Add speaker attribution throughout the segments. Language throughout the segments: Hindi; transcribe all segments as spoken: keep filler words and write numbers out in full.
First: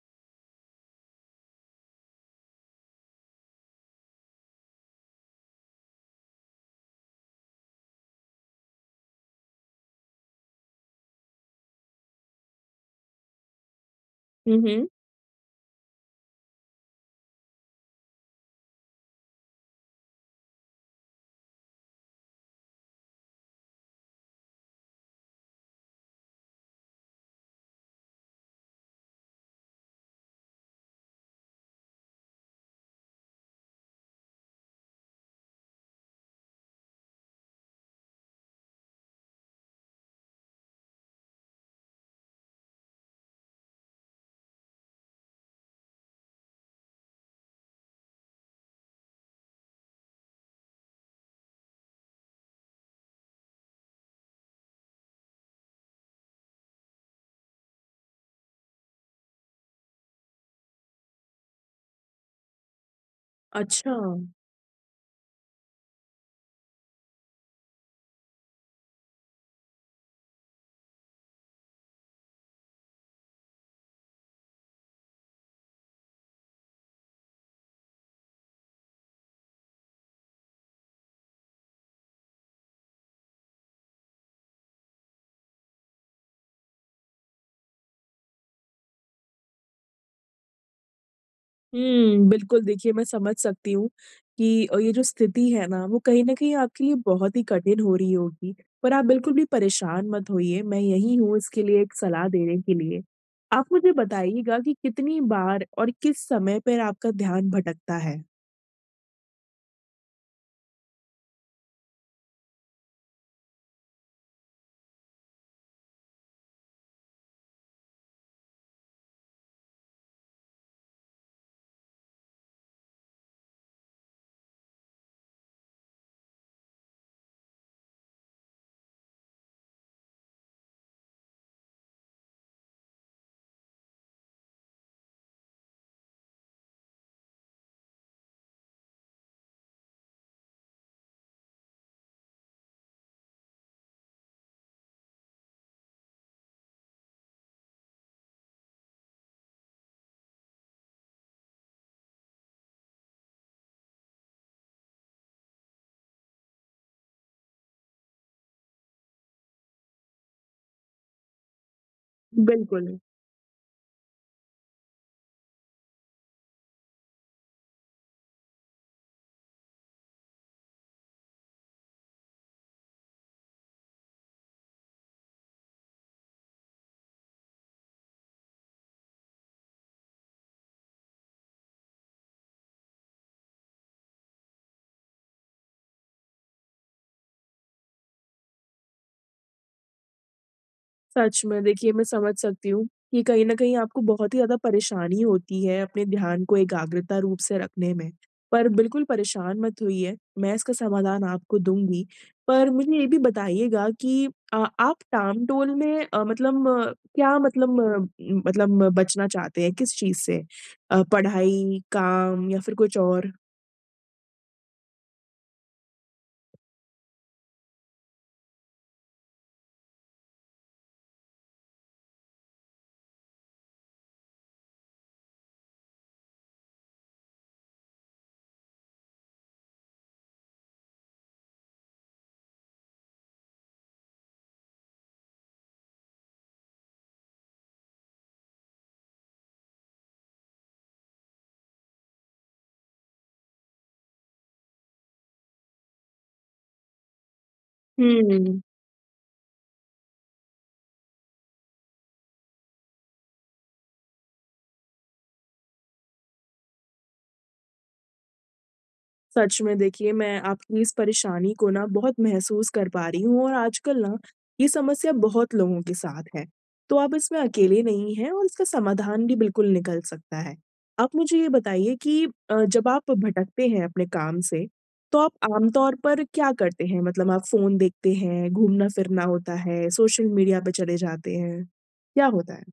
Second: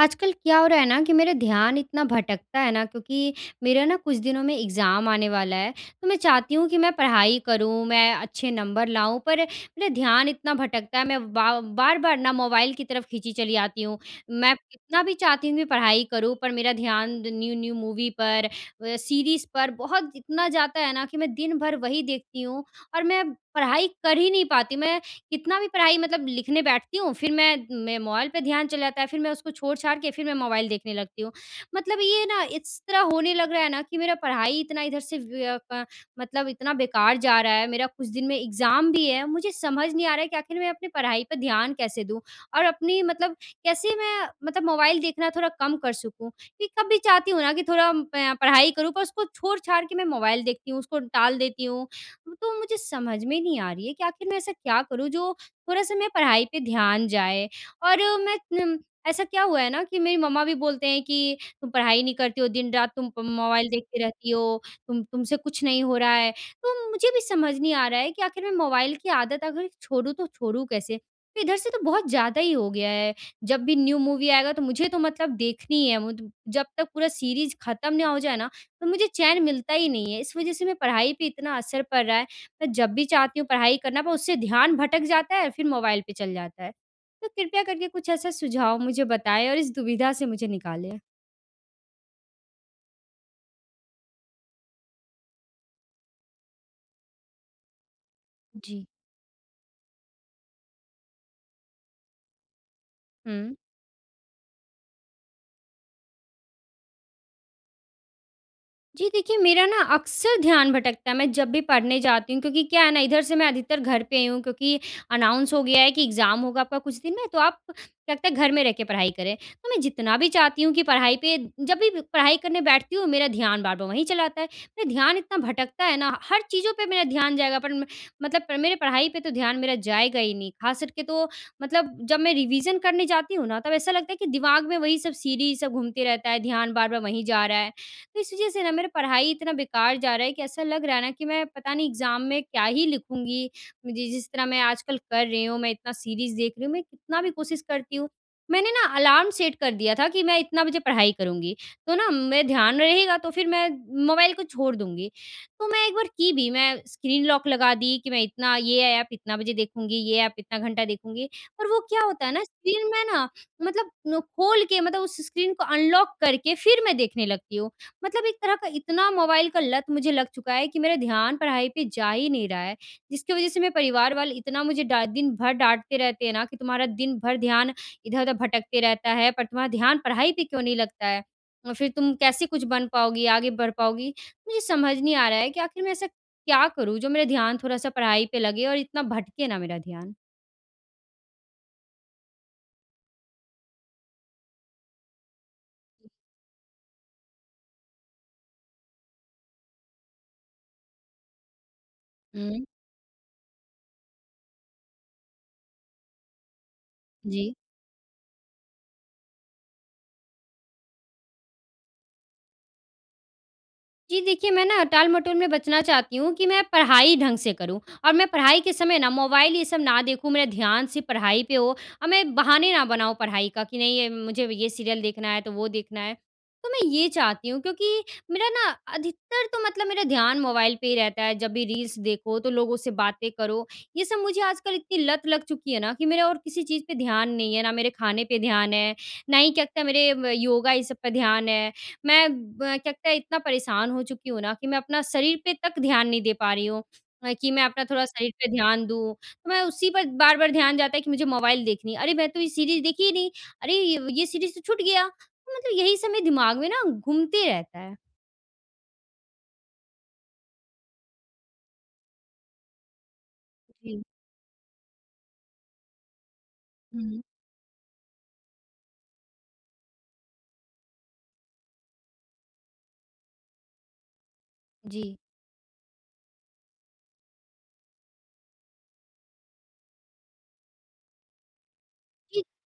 Speaker 1: आजकल क्या हो रहा है ना कि मेरा ध्यान इतना भटकता है ना क्योंकि मेरा ना कुछ दिनों में एग्ज़ाम आने वाला है। तो मैं चाहती हूँ कि मैं पढ़ाई करूँ, मैं अच्छे नंबर लाऊँ, पर मेरा ध्यान इतना भटकता है। मैं बा बार-बार ना मोबाइल की तरफ़ खींची चली आती हूँ। मैं
Speaker 2: हुँ, हुँ।
Speaker 1: कितना भी चाहती हूँ कि पढ़ाई करूँ, पर मेरा ध्यान न्यू-न्यू मूवी पर व सीरीज़ पर बहुत इतना जाता है ना कि मैं दिन भर वही देखती हूँ। और मैं पढ़ाई कर ही नहीं पाती, मैं कितना भी पढ़ाई मतलब लिखने बैठती हूँ, फ़िर मैं मैं मोबाइल पे ध्यान चला जाता है, फ़िर मैं उसको छोड़-छाड़ के फ़िर मैं मोबाइल देखने लगती हूँ। मतलब ये ना इस तरह होने लग रहा है ना कि मेरा पढ़ाई इतना इधर से वय क मतलब इतना बेकार जा रहा है। मेरा कुछ दिन में एग्ज़ाम भी है, मुझे समझ नहीं आ रहा है कि आख़िर मैं अपनी पढ़ाई पे ध्यान कैसे दूँ। और अपनी मतलब कैसे मैं मतलब मोबाइल देखना थोड़ा कम कर सकूँ? कि कभी चाहती हूँ ना कि थोड़ा पए पढ़ाई करूँ, पर उसको छोड़-छाड़ के मैं मोबाइल देखती हूँ। उसको टाल देती हूँ तो मुझे समझ में नहीं आ रही है कि आख़िर मैं ऐसा क्या करूँ जो थोड़ा-सा मैं पढ़ाई पे ध्यान जाए। और मैं नम ऐसा क्या हुआ है ना कि मेरी मम्मा भी बोलते हैं कि तुम पढ़ाई नहीं करती हो, दिन-रात तुम प मोबाइल
Speaker 2: अच्छा।
Speaker 1: देखती रहती हो, तुम तुमसे कुछ नहीं हो रहा है। तो मुझे भी समझ नहीं आ रहा है कि आख़िर में मोबाइल की आदत अगर छोड़ूँ तो छोड़ूँ कैसे? इधर से तो बहुत ज़्यादा ही हो गया है, जब भी न्यू मूवी आएगा तो मुझे तो मतलब देखनी ही है। मु जब तक पूरा सीरीज़ ख़त्म ना हो जाए ना, तो मुझे चैन मिलता ही नहीं है। इस वजह से मैं पढ़ाई पे इतना असर पड़ रहा है। मैं जब भी चाहती हूँ पढ़ाई करना, पर उससे ध्यान भटक जाता है और फ़िर मोबाइल पे चल जाता है। तो कृपया करके कुछ ऐसा सुझाव मुझे बताएँ और इस दुविधा से मुझे निकालें।
Speaker 2: हम्म, बिल्कुल देखिए मैं समझ सकती हूँ कि अ, ये जो स्थिति है ना वो कहीं न कहीं आपके लिए बहुत ही कठिन हो रही होगी।
Speaker 1: जी।
Speaker 2: पर आप बिल्कुल भी परेशान मत होइए। मैं यँही हूँ इसके लिए, एक सलाह देने के लिए।
Speaker 1: हुँ।
Speaker 2: आप मुझे बताइएगा की कितनी बार और किस समय पर आपका ध्यान भटकता है?
Speaker 1: जी देखिए, मेरा ना अक्सर ध्यान भटकता है, मैं जब भी पढ़ने जाती हूँ। क्योंकि क्या है ना इधर से मैं अधिकतर घर पे ही हूँ क्योंकि अनाउंस हो गया है कि एग्जाम होगा आपका कुछ दिन में। तो आप तब तक घर में रह के पढ़ाई करें। तो मैं जितना भी चाहती हूँ कि पढ़ाई पे जब भी पढ़ाई करने बैठती हूँ मेरा ध्यान बार-बार वही चला आता है। मैं ध्यान इतना भटकता है ना, हर चीज़ों पे मेरा ध्यान जाएगा पर म मतलब मेरे पढ़ाई पे तो ध्यान मेरा जाएगा ही नहीं। खास करके तो मतलब जब मैं रिविज़न करने जाती हूँ ना, तब ऐसा लगता है कि दिमाग में वही सब सीरीज़ सब घूमते रहता है, ध्यान बार-बार वहीं जा रहा है। तो इस वजह से ना मेरा पढ़ाई इतना बेकार जा रहा है कि ऐसा लग रहा है ना कि मैं पता नहीं एग्जाम में क्या ही लिखूँगी। जि जिस तरह मैं आजकल कर रही हूँ, मैं इतना सीरीज़ देख रही हूँ। मैं कितना भी कोशिश करती हूँ मैंने ना अलार्म सेट कर दिया था कि मैं इतना बजे पढ़ाई करुँगी। तो ना मैं ध्यान रहेगा तो फिर मैं मोबाइल को छोड़ दूँगी। तो मैं एक बार की भी। मैं स्क्रीन लॉक लगा दी, कि मैं इतना ये ऐप इतना बजे देखूँगी, ये ऐप इतना घंटा देखूँगी। और वो क्या होता है ना स्क्रीन
Speaker 2: बिल्कुल।
Speaker 1: में मतलब नु खोल के मतलब उस स्क्रीन को अनलॉक करके फिर मैं देखने लगती हूँ। मतलब एक तरह का इतना मोबाइल का लत मुझे लग चुका है कि मेरा ध्यान पढ़ाई पे जा ही नहीं रहा है। जिसकी वजह से मेरे परिवार वाले इतना मुझे डा दिन भर डाँटते रहते हैं ना कि "तुम्हारा दिन भर ध्यान इधर-उधर भटकते रहता है, पर तुम्हारा ध्यान पढ़ाई पे क्यों नहीं लगता है? और फिर तुम कैसे कुछ बन पाओगी? आगे बढ़ पाओगी?" मुझे समझ नहीं आ रहा है कि आखिर मैं ऐसा क्या करूँ जो मेरा ध्यान थोड़ा सा पढ़ाई पे लगे और इतना भटके ना मेरा ध्यान।
Speaker 2: सच में देखिए मैं समझ सकती हूँ कि कहीं न कहीं आपको बहुत ही ज़्यादा परेशानी होती है अपने ध्यान को एकाग्रता रूप से रखने में। पर बिल्कुल परेशान मत होइए मैं इसका समाधान आपको दूँगी।
Speaker 1: हुँ।
Speaker 2: पर मुझे ये भी बताइएगा कि अ, आप टाम-टोल में अ, मतलब अ, क्या
Speaker 1: जी।
Speaker 2: मतलब अ, मतलब बचना चाहते हैं, किस चीज़ से? पढ़ाई, काम या फिर कुछ और?
Speaker 1: जी देखिए मैं ना टाल-मटोल में बचना चाहती हूँ कि मैं पढ़ाई ढंग से करूँ। और मैं पढ़ाई के समय ना मोबाइल ये सब ना देखूँ मेरा ध्यान सिर्फ़ पढ़ाई पे हो। और मैं बहाने ना बनाऊँ पढ़ाई का कि नहीं मुझे ये सीरियल देखना है तो वो देखना है। तो मैं ये चाहती हूँ। क्योंकि मेरा ना अधिकतर तो मतलब मेरा ध्यान मोबाइल पे ही रहता है। जब भी रील्स देखो, तो लोगों से बातें करो, ये सब मुझे आजकल इतनी लत लग चुकी है ना कि मेरा और किसी चीज़ पे ध्यान नहीं है। ना मेरे खाने पे ध्यान है, ना ही क्या लगता मेरे योगा ये सब पे ध्यान है। मैं ब क्या लगता है इतना परेशान हो चुकी हूँ ना कि मैं अपना शरीर पे तक ध्यान नहीं दे पा रही हूँ। कि मैं अपना थोड़ा
Speaker 2: हुँ,
Speaker 1: शरीर पे
Speaker 2: हुँ।
Speaker 1: ध्यान दूँ। तो मैं उसी पर बार-बार ध्यान जाता है कि मुझे मोबाइल देखनी है। अरे मैं तो ये सीरीज़ देखी ही नहीं। अरे ये सीरीज़ तो छूट गया। मतलब यही सब मेरे दिमाग में ना घूमते रहता है।
Speaker 2: सच में। देखिए, मैं आपकी इस परेशानी को ना बहुत महसूस कर पा रही हूँ और आजकल
Speaker 1: जी।
Speaker 2: ना ये समस्या बहुत लोगों के साथ है। तो आप
Speaker 1: हुँ।
Speaker 2: इसमें अकेले नहीं हैं और इसका समाधान भी बिल्कुल निकल सकता है। आप मुझे ये बताइए कि अ, जब आप भटकते हैं अपने काम से
Speaker 1: जी।
Speaker 2: तो आप आमतौर पर क्या करते हैं? मतलब आप फ़ोन देखते हैं, घूमना-फिरना होता है, सोशल मीडिया पे चले जाते हैं। क्या
Speaker 1: इ
Speaker 2: होता है?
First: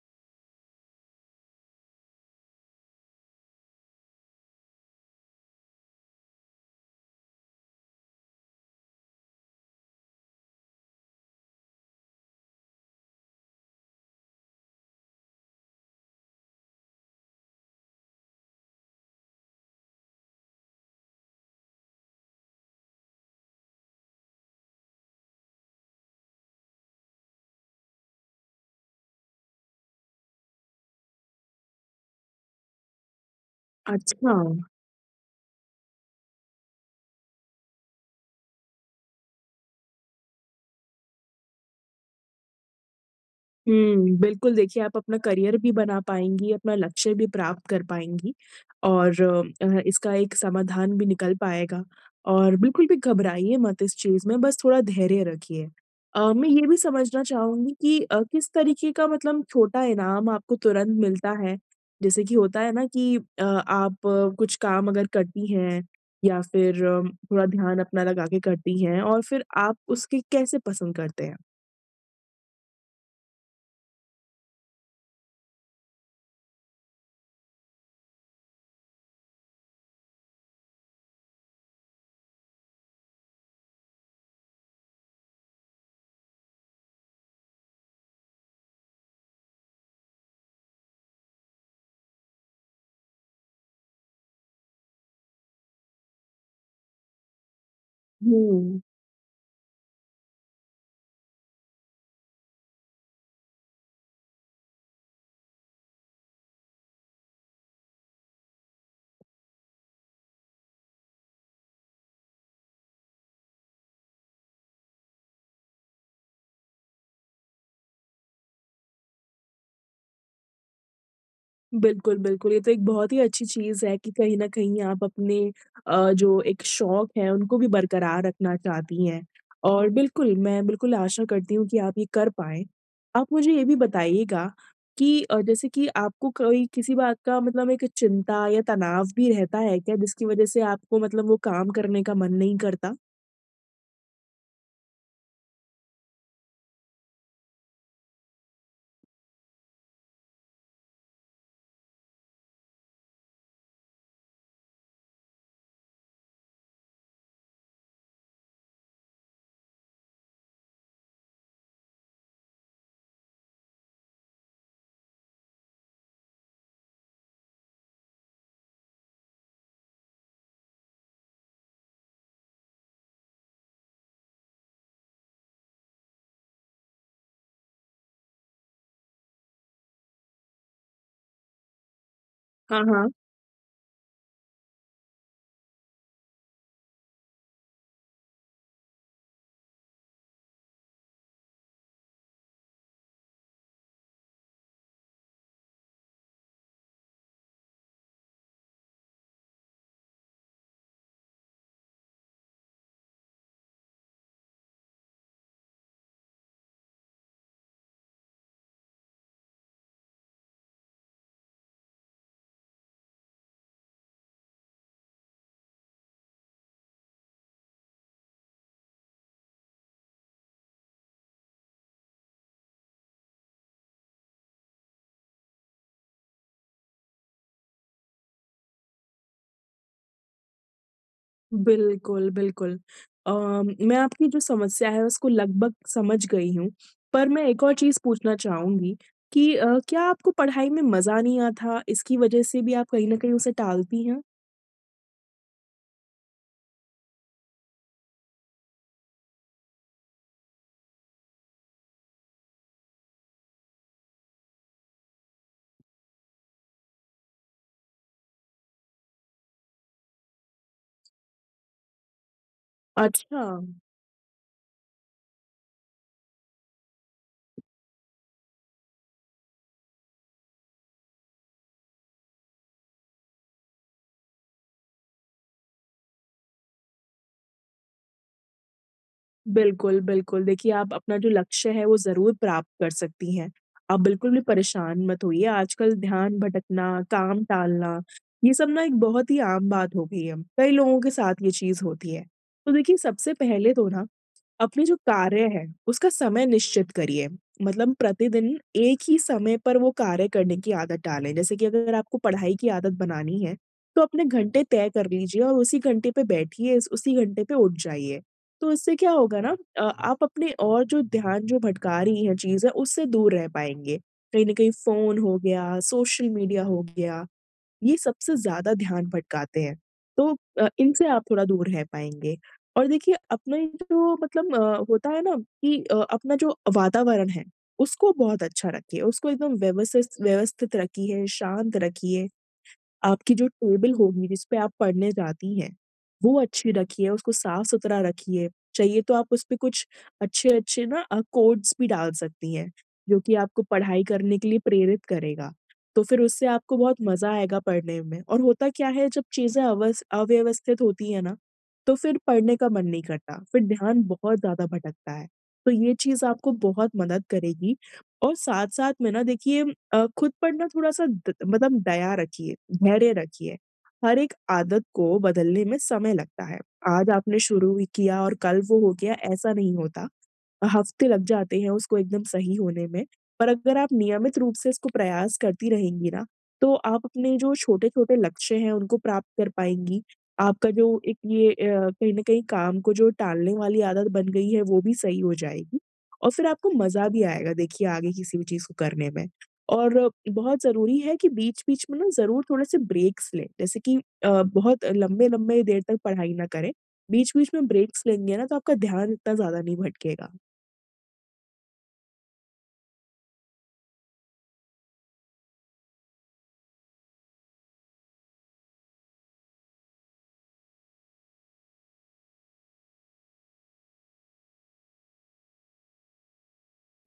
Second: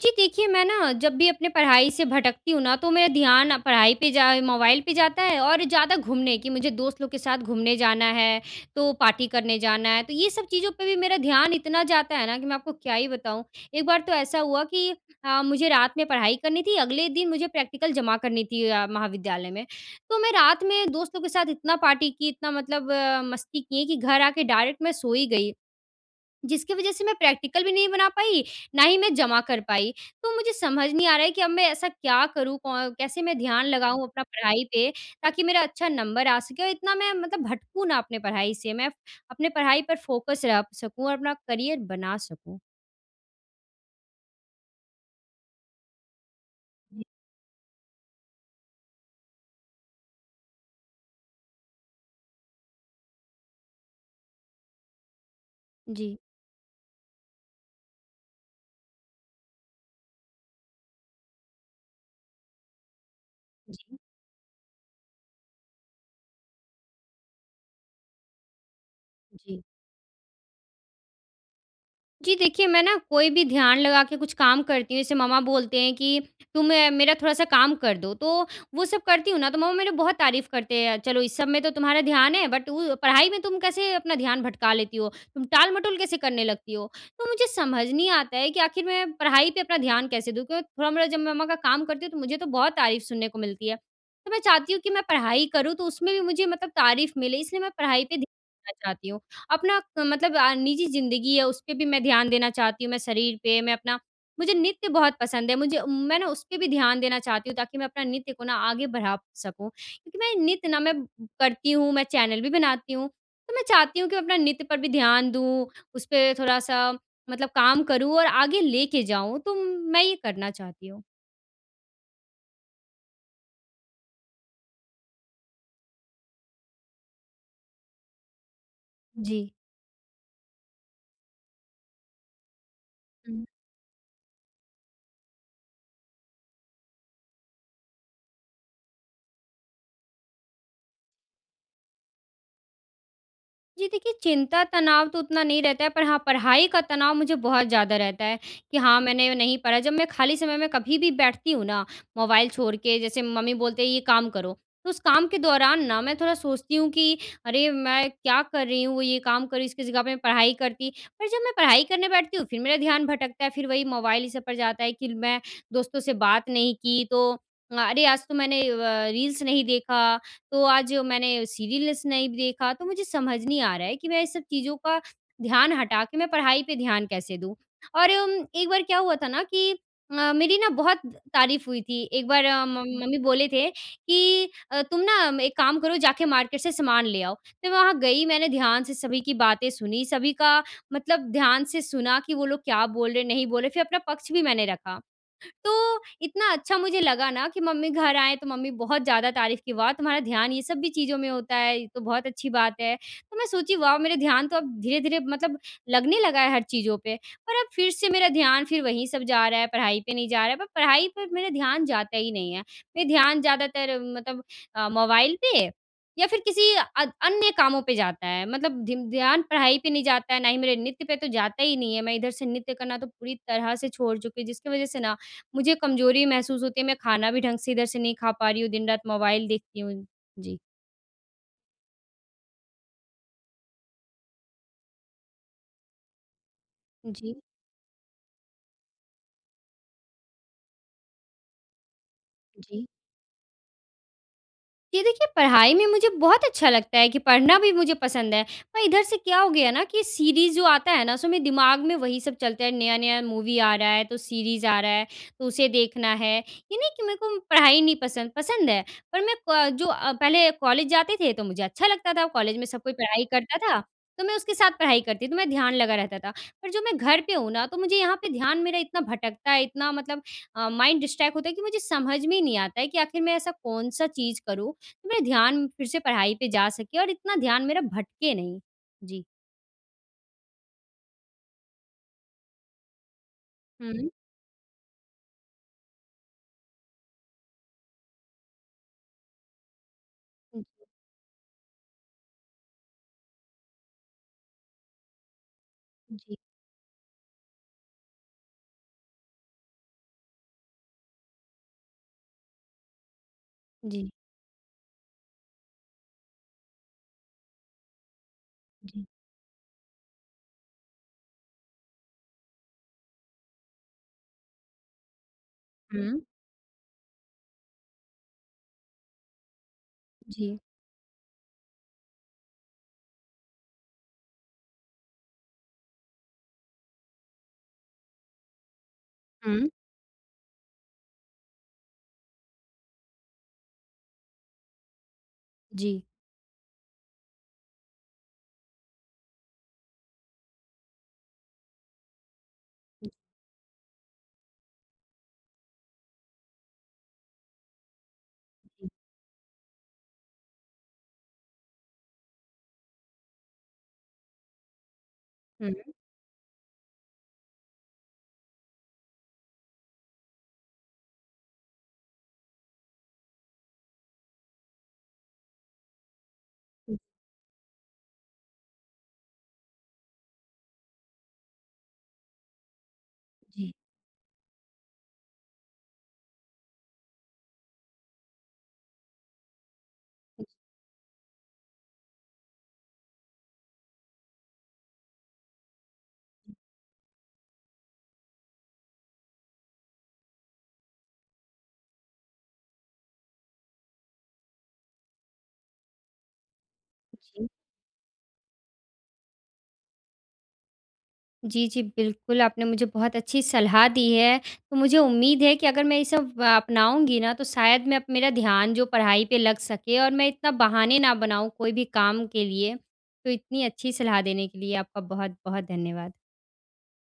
Speaker 1: जी। देखिए मैं ना जब भी अपने पढ़ाई से भटकती हूँ ना तो मेरा ध्यान ना पढ़ाई पे जा मोबाइल पे जाता है और ज़्यादा घूमने कि मुझे दोस्त लोग के साथ घूमने जाना है तो पार्टी करने जाना है। तो ये सब चीज़ों पे भी मेरा ध्यान इतना जाता है ना कि मैं आपको क्या ही बताऊँ। एक बार तो ऐसा हुआ कि अ, मुझे रात में पढ़ाई करनी थी। अगले दिन मुझे प्रैक्टिकल जमा करनी थी अ, महाविद्यालय में। तो मैं रात में दोस्तों के साथ इतना पार्टी की, इतना मतलब अ, मस्ती किए कि घर आके डायरेक्ट मैं सो ही गई। जिसकी वजह से मैं प्रैक्टिकल भी नहीं बना पाई, ना ही मैं जमा कर पाई। तो मुझे समझ नहीं आ रहा है कि अब मैं ऐसा क्या करूँ कौ कैसे मैं ध्यान लगाऊँ अपना
Speaker 2: अच्छा।
Speaker 1: पढ़ाई पे ताकि मेरा अच्छा नंबर आ सके? क्यों इतना मैं मतलब भटकूँ ना अपनी पढ़ाई से मैं प अपनी पढ़ाई पर फोकस रख सकूँ और अपना करियर बना सकूँ।
Speaker 2: हुँ, बिल्कुल, देखिए, आप अपना करियर भी बना पाएँगी, अपना लक्ष्य भी प्राप्त कर पाएँगी और अ, इसका एक समाधान भी निकल पाएगा और बिल्कुल भी घबराइए मत इस चीज़ में, बस थोड़ा धैर्य रखिए।
Speaker 1: जी।
Speaker 2: अ, मैं ये भी समझना चाहूँगी कि अ, किस तरीके का मतलब छोटा इनाम आपको तुरंत मिलता है? जैसे कि होता है ना कि अ, आप
Speaker 1: जी।
Speaker 2: कुछ काम अगर करती हैं, या फिर थोड़ा ध्यान अपना लगा के करती हैं और फिर
Speaker 1: जी।
Speaker 2: आप उसकी कैसे पसंद करते हैं?
Speaker 1: जी देखिए, मैं ना, कोई भी ध्यान लगा के कुछ काम करती हूँ, जैसे मम्मा बोलते हैं कि, "तुम मेरा थोड़ा-सा काम कर दो।" तो वो सब करती हूँ ना, तो मम्मा मेरे बहुत तारीफ़ करते हैं, "चलो, इस सब में तो तुम्हारा ध्यान है, बट उ पढ़ाई में तुम कैसे अपना ध्यान भटका लेती हो? तुम टाल-मटोल कैसे करने लगती हो?" तो मुझे समझ नहीं आता है कि आख़िर मैं पढ़ाई पे अपना ध्यान कैसे दूँ? क्योंकि थोड़ा मेरा जब मैं मम्मा का काम करती हूँ, तो मुझे तो बहुत तारीफ़ सुनने को मिलती है। तो मैं चाहती हूँ कि मैं पढ़ाई करूँ, तो उसमें भी मुझे मतलब तारीफ़ मिले, इसलिए मैं पढ़ाई पे ध्यान देना
Speaker 2: हुँ।
Speaker 1: चाहती हूँ। अपना क मतलब अ, निजी ज़िंदगी है, उस पे भी मैं ध्यान देना चाहती हूँ, मैं शरीर पे मैं अपना मुझे नृत्य बहुत पसंद है, मुझे मैं ना उस पे भी ध्यान देना चाहती हूँ, ताकि मैं अपना नृत्य को ना आगे बढ़ा सकूँ, क्योंकि मैं नृत्य ना, मैं करती हूँ, मैं चैनल भी बनाती हूँ, तो मैं चाहती हूँ कि मैं अपना नृत्य पर भी ध्यान दूँ, उसपे थोड़ा-सा मतलब काम करूँ और आगे लेके जाऊँ, तो मैं ये करना चाहती हूँ।
Speaker 2: बिल्कुल, बिल्कुल तो एक बहुत ही अच्छी चीज़ है कि कहीं न कहीं आप अपने अ, जो एक शौक़ है उनको भी बरकरार रखना चाहती हैं।
Speaker 1: जी।
Speaker 2: और बिल्कुल मैं बिल्कुल आशा करती हूँ कि आप ये कर पाएँ। आप
Speaker 1: हुँ।
Speaker 2: मुझे ये भी बताइएगा कि अ, जैसे कि आपको कोई किसी बात का मतलब एक चिंता या तनाव भी रहता है क्या जिसकी वजह से आपको मतलब वो काम करने का मन नहीं करता?
Speaker 1: जी, देखिए, चिंता तनाव तो उतना नहीं रहता है, पर हाँ, पढ़ाई का तनाव मुझे बहुत ज़्यादा रहता है। कि हाँ, मैंने नहीं पढ़ा जब मैं खाली समय में कभी भी बैठती हूँ ना, मोबाइल छोड़ के जैसे मम्मी बोलते हैं ये काम करो, तो उस काम के दौरान ना, मैं थोड़ा सोचती हूँ कि अरे मैं क्या कर रही हूँ ये काम कर रही हूँ इसकी जगह पे पढ़ाई करती और जब मैं पढ़ाई करने बैठती हूँ, फ़िर मेरा ध्यान भटकता है। फ़िर वही मोबाइल इस सब पर जाता है कि मैं दोस्तों से बात नहीं की तो अ, अरे! आज तो मैंने व रील्स नहीं देखा तो आज मैंने सीरियल्स नहीं देखा तो मुझे समझ नहीं आ रहा है कि मैं इस सब चीज़ों का ध्यान हटा के मैं पढ़ाई पे ध्यान कैसे दूँ। और उम, एक बार क्या हुआ था ना कि अ, मेरी ना बहुत तारीफ़ हुई थी एक बार म
Speaker 2: हाँ, हाँ।
Speaker 1: मम्मी बोले थे कि अ, तुम ना एक काम करो जाके मार्केट से सामान ले आओ। मैं वहाँ गई मैंने ध्यान से सभी की बातें सुनी सभी का मतलब ध्यान से सुना कि वो लोग क्या बोल रहे हैं नहीं बोल रहे फ़िर अपना पक्ष भी मैंने रखा। तो इतना अच्छा मुझे लगा ना कि मम्मी घर आएँ तो मम्मी बहुत ज़्यादा तारीफ़ कि "वाह, तुम्हारा ध्यान ये सब भी चीज़ों में होता है ये तो बहुत अच्छी बात है।" तो मैं सोची वाह मेरा ध्यान तो अब धीरे-धीरे मतलब लगने लगा है हर चीज़ों पे और अब फ़िर से मेरा ध्यान फ़िर वही सब जा रहा है पढ़ाई पे नहीं जा रहा है, पर पढ़ाई पर मेरा ध्यान जाता ही नहीं है। मेरा ध्यान ज़्यादातर मतलब अ, मोबाइल पे या फ़िर किसी अत अन्य कामों पे जाता है। मतलब धिन ध्यान पढ़ाई पे नहीं जाता है ना ही मेरे नृत्य पे तो जाता ही नहीं है। मैं इधर से नृत्य करना तो पूरी तरह से छोड़ चुकी हूँ जिसकी वजह से ना, मुझे कमज़ोरी महसूस होती है मैं खाना भी ढंग से इधर से नहीं खा पा रही हूँ, दिन-रात मोबाइल देखती हूँ। जी।
Speaker 2: बिल्कुल, बिल्कुल। अ, मैं आपकी जो समस्या है उसको लगभग समझ गयी हूँ। पर
Speaker 1: जी।
Speaker 2: मैं एक और चीज़ पूछना चाहूँगी कि अ, क्या आपको पढ़ाई में मज़ा नहीं आथा इसकी वजह से भी
Speaker 1: जी।
Speaker 2: आप कहीं न कहीं उसे टालती हैं?
Speaker 1: ये देखिए पढ़ाई में मुझे बहुत अच्छा लगता है कि पढ़ना भी मुझे पसंद है। और इधर से क्या हो गया ना कि सीरीज़ जो आता है ना सो मेरे दिमाग में वही सब चलता है, नया-नया मूवी आ रहा है, तो सीरीज़ आ रहा है तो उसे देखना है। ये नहीं कि मेरे को पढ़ाई नहीं पसंद, पसंद है। पर मैं प जो अ, पहले कॉलेज जाते थे तो मुझे अच्छा लगता था। कॉलेज में सब कोई पढ़ाई
Speaker 2: अच्छा।
Speaker 1: करता था तो मैं उसके साथ पढ़ाई करती थी तो मैं ध्यान लगा रहता था। पर जो मैं घर पे हूँ ना तो मुझे यहाँ पे ध्यान मेरा इतना भटकता है इतना मतलब अ, माइंड डिस्ट्रैक्ट होता है कि मुझे समझ में ही नहीं आता है कि आखिर मैं ऐसा कौन सा चीज़ करूँ मेरा ध्यान फिर से पढ़ाई पे जा सके और इतना ध्यान मेरा भटके नहीं। जी।
Speaker 2: बिल्कुल, बिल्कुल। देखिए आप अपना जो लक्ष्य है वो ज़रूर प्राप्त कर सकती हैं। आप
Speaker 1: हुँ।
Speaker 2: बिल्कुल भी परेशान मत होइए। आजकल ध्यान भटकना, काम टालना ये सब ना एक बहुत ही आम बात हो गयी है।
Speaker 1: हुँ।
Speaker 2: कई लोगों के साथ ये चीज़ होती है। तो देखिए सबसे पहले तो ना अपने जो कार्य है उसका
Speaker 1: जी।
Speaker 2: समय निश्चित करिए। मतलब प्रतिदिन, एक ही समय पर वो कार्य करने की आदत डालें। जैसे कि अगर आपको पढ़ाई की आदत बनानी है, तो
Speaker 1: जी।
Speaker 2: अपने घंटे तय कर लीजिए और उसी घंटे पे बैठिए, उस उसी घंटे पे उठ जाइए। तो इससे
Speaker 1: जी।
Speaker 2: क्या होगा ना अ, आप अपने और जो ध्यान जो भटका रहीं है चीज़ें, उससे दूर रह पाएँगे। कहीं न कहीं फ़ोन हो गया,
Speaker 1: हुँ।
Speaker 2: सोशल मीडिया हो गया, ये सबसे ज़्यादा ध्यान भटकाते हैं। तो
Speaker 1: जी।
Speaker 2: अ, इनसे आप थोड़ा दूर रह पाएँगे। और देखिए अपना जो मतलब होता है ना कि अ, अपना जो वातावरण है उसको बहुत अच्छा रखिए। उसको एकदम
Speaker 1: हुँ।
Speaker 2: व्यवसिस व्यवस्थित रखिए, शांत रखिए। आपकी जो टेबल होगी जिसपे आप पढ़ने जाती हैं,
Speaker 1: जी।
Speaker 2: वो अच्छी रखिए, उसको साफ़-सुथरा रखिए। चाहिए तो आप उसपे कुछ अच्छे-अच्छे ना अ, कोट्स भी डाल सकती हैं
Speaker 1: हुँ।
Speaker 2: जो कि आपको पढ़ाई करने के लिए प्रेरित करेगा। तो फिर उससे आपको बहुत मज़ा आएगा पढ़ने में। और होता क्या है जब चीज़ें अवस अव्यवस्थित होती है ना तो फिर पढ़ने का मन नहीं करता। फिर ध्यान बहुत ज़्यादा भटकता है।
Speaker 1: हुँ,
Speaker 2: तो
Speaker 1: हुँ।
Speaker 2: ये चीज़ आपको बहुत मदद करेगी। और साथ-साथ में ना देखिए अ, खुद पढ़ना थोड़ा-सा ग मतलब दया रखिए, धैर्य रखिए। हर एक आदत को बदलने में समय लगता है।
Speaker 1: हुँ।
Speaker 2: आज आपने शुरू ही किया और कल वो हो गया ऐसा नहीं होता। हफ्ते लग जाते हैं उसको एकदम सही होने में। पर
Speaker 1: जी।
Speaker 2: अगर आप नियमित रूप से उसको प्रयास करती रहेंगी ना तो आप अपने जो छोटे-छोटे लक्ष्य है उनको प्राप्त कर पाएँगी। आपका जो एक ये अ, कहीं न कहीं काम को जो टालने वाली आदत बन गयी है वो भी सही हो जाएगी। और फिर आपको मज़ा भी आएगा देखिए आगे किसी भी चीज़ को करने में। और बहुत ज़रूरी है कि बीच-बीच में ना ज़रूर थोड़े से ब्रेक्स लें। जैसे कि अ, बहुत लंबे-लंबे देर तक पढ़ाई ना करें।
Speaker 1: जी।
Speaker 2: बीच-बीच में ब्रेक्स लेंगे ना तो आपका ध्यान इतना ज़्यादा नहीं भटकेगा।
Speaker 1: जी, जी, बिल्कुल। आपने मुझे बहुत अच्छी सलाह दी है। तो मुझे उम्मीद है कि अगर मैं ये सब अपनाऊँगी ना तो शायद मैं अप मेरा ध्यान जो पढ़ाई पे लग सके और मैं इतना बहाने ना बनाऊँ कोई भी काम के लिए। तो इतनी अच्छी सलाह देने के लिये आपका बहुत-बहुत धन्यवाद।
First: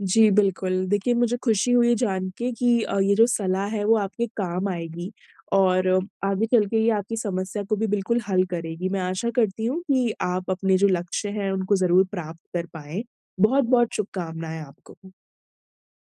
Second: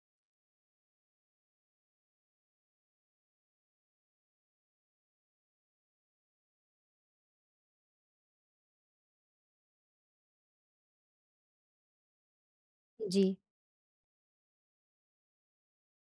Speaker 2: जी, बिल्कुल। देखिए मुझे खुशी हुई जान के कि अ, ये जो सलाह है वो आपके काम आएगी और आगे चल के ये आपकी समस्या को भी बिल्कुल हल करेगी। मैं आशा करती हूँ कि आप अपने जो लक्ष्य हैं उनको ज़रूर प्राप्त कर पाएँ।
Speaker 1: जी।
Speaker 2: बहुत-बहुत शुभकामनाएँ आपको।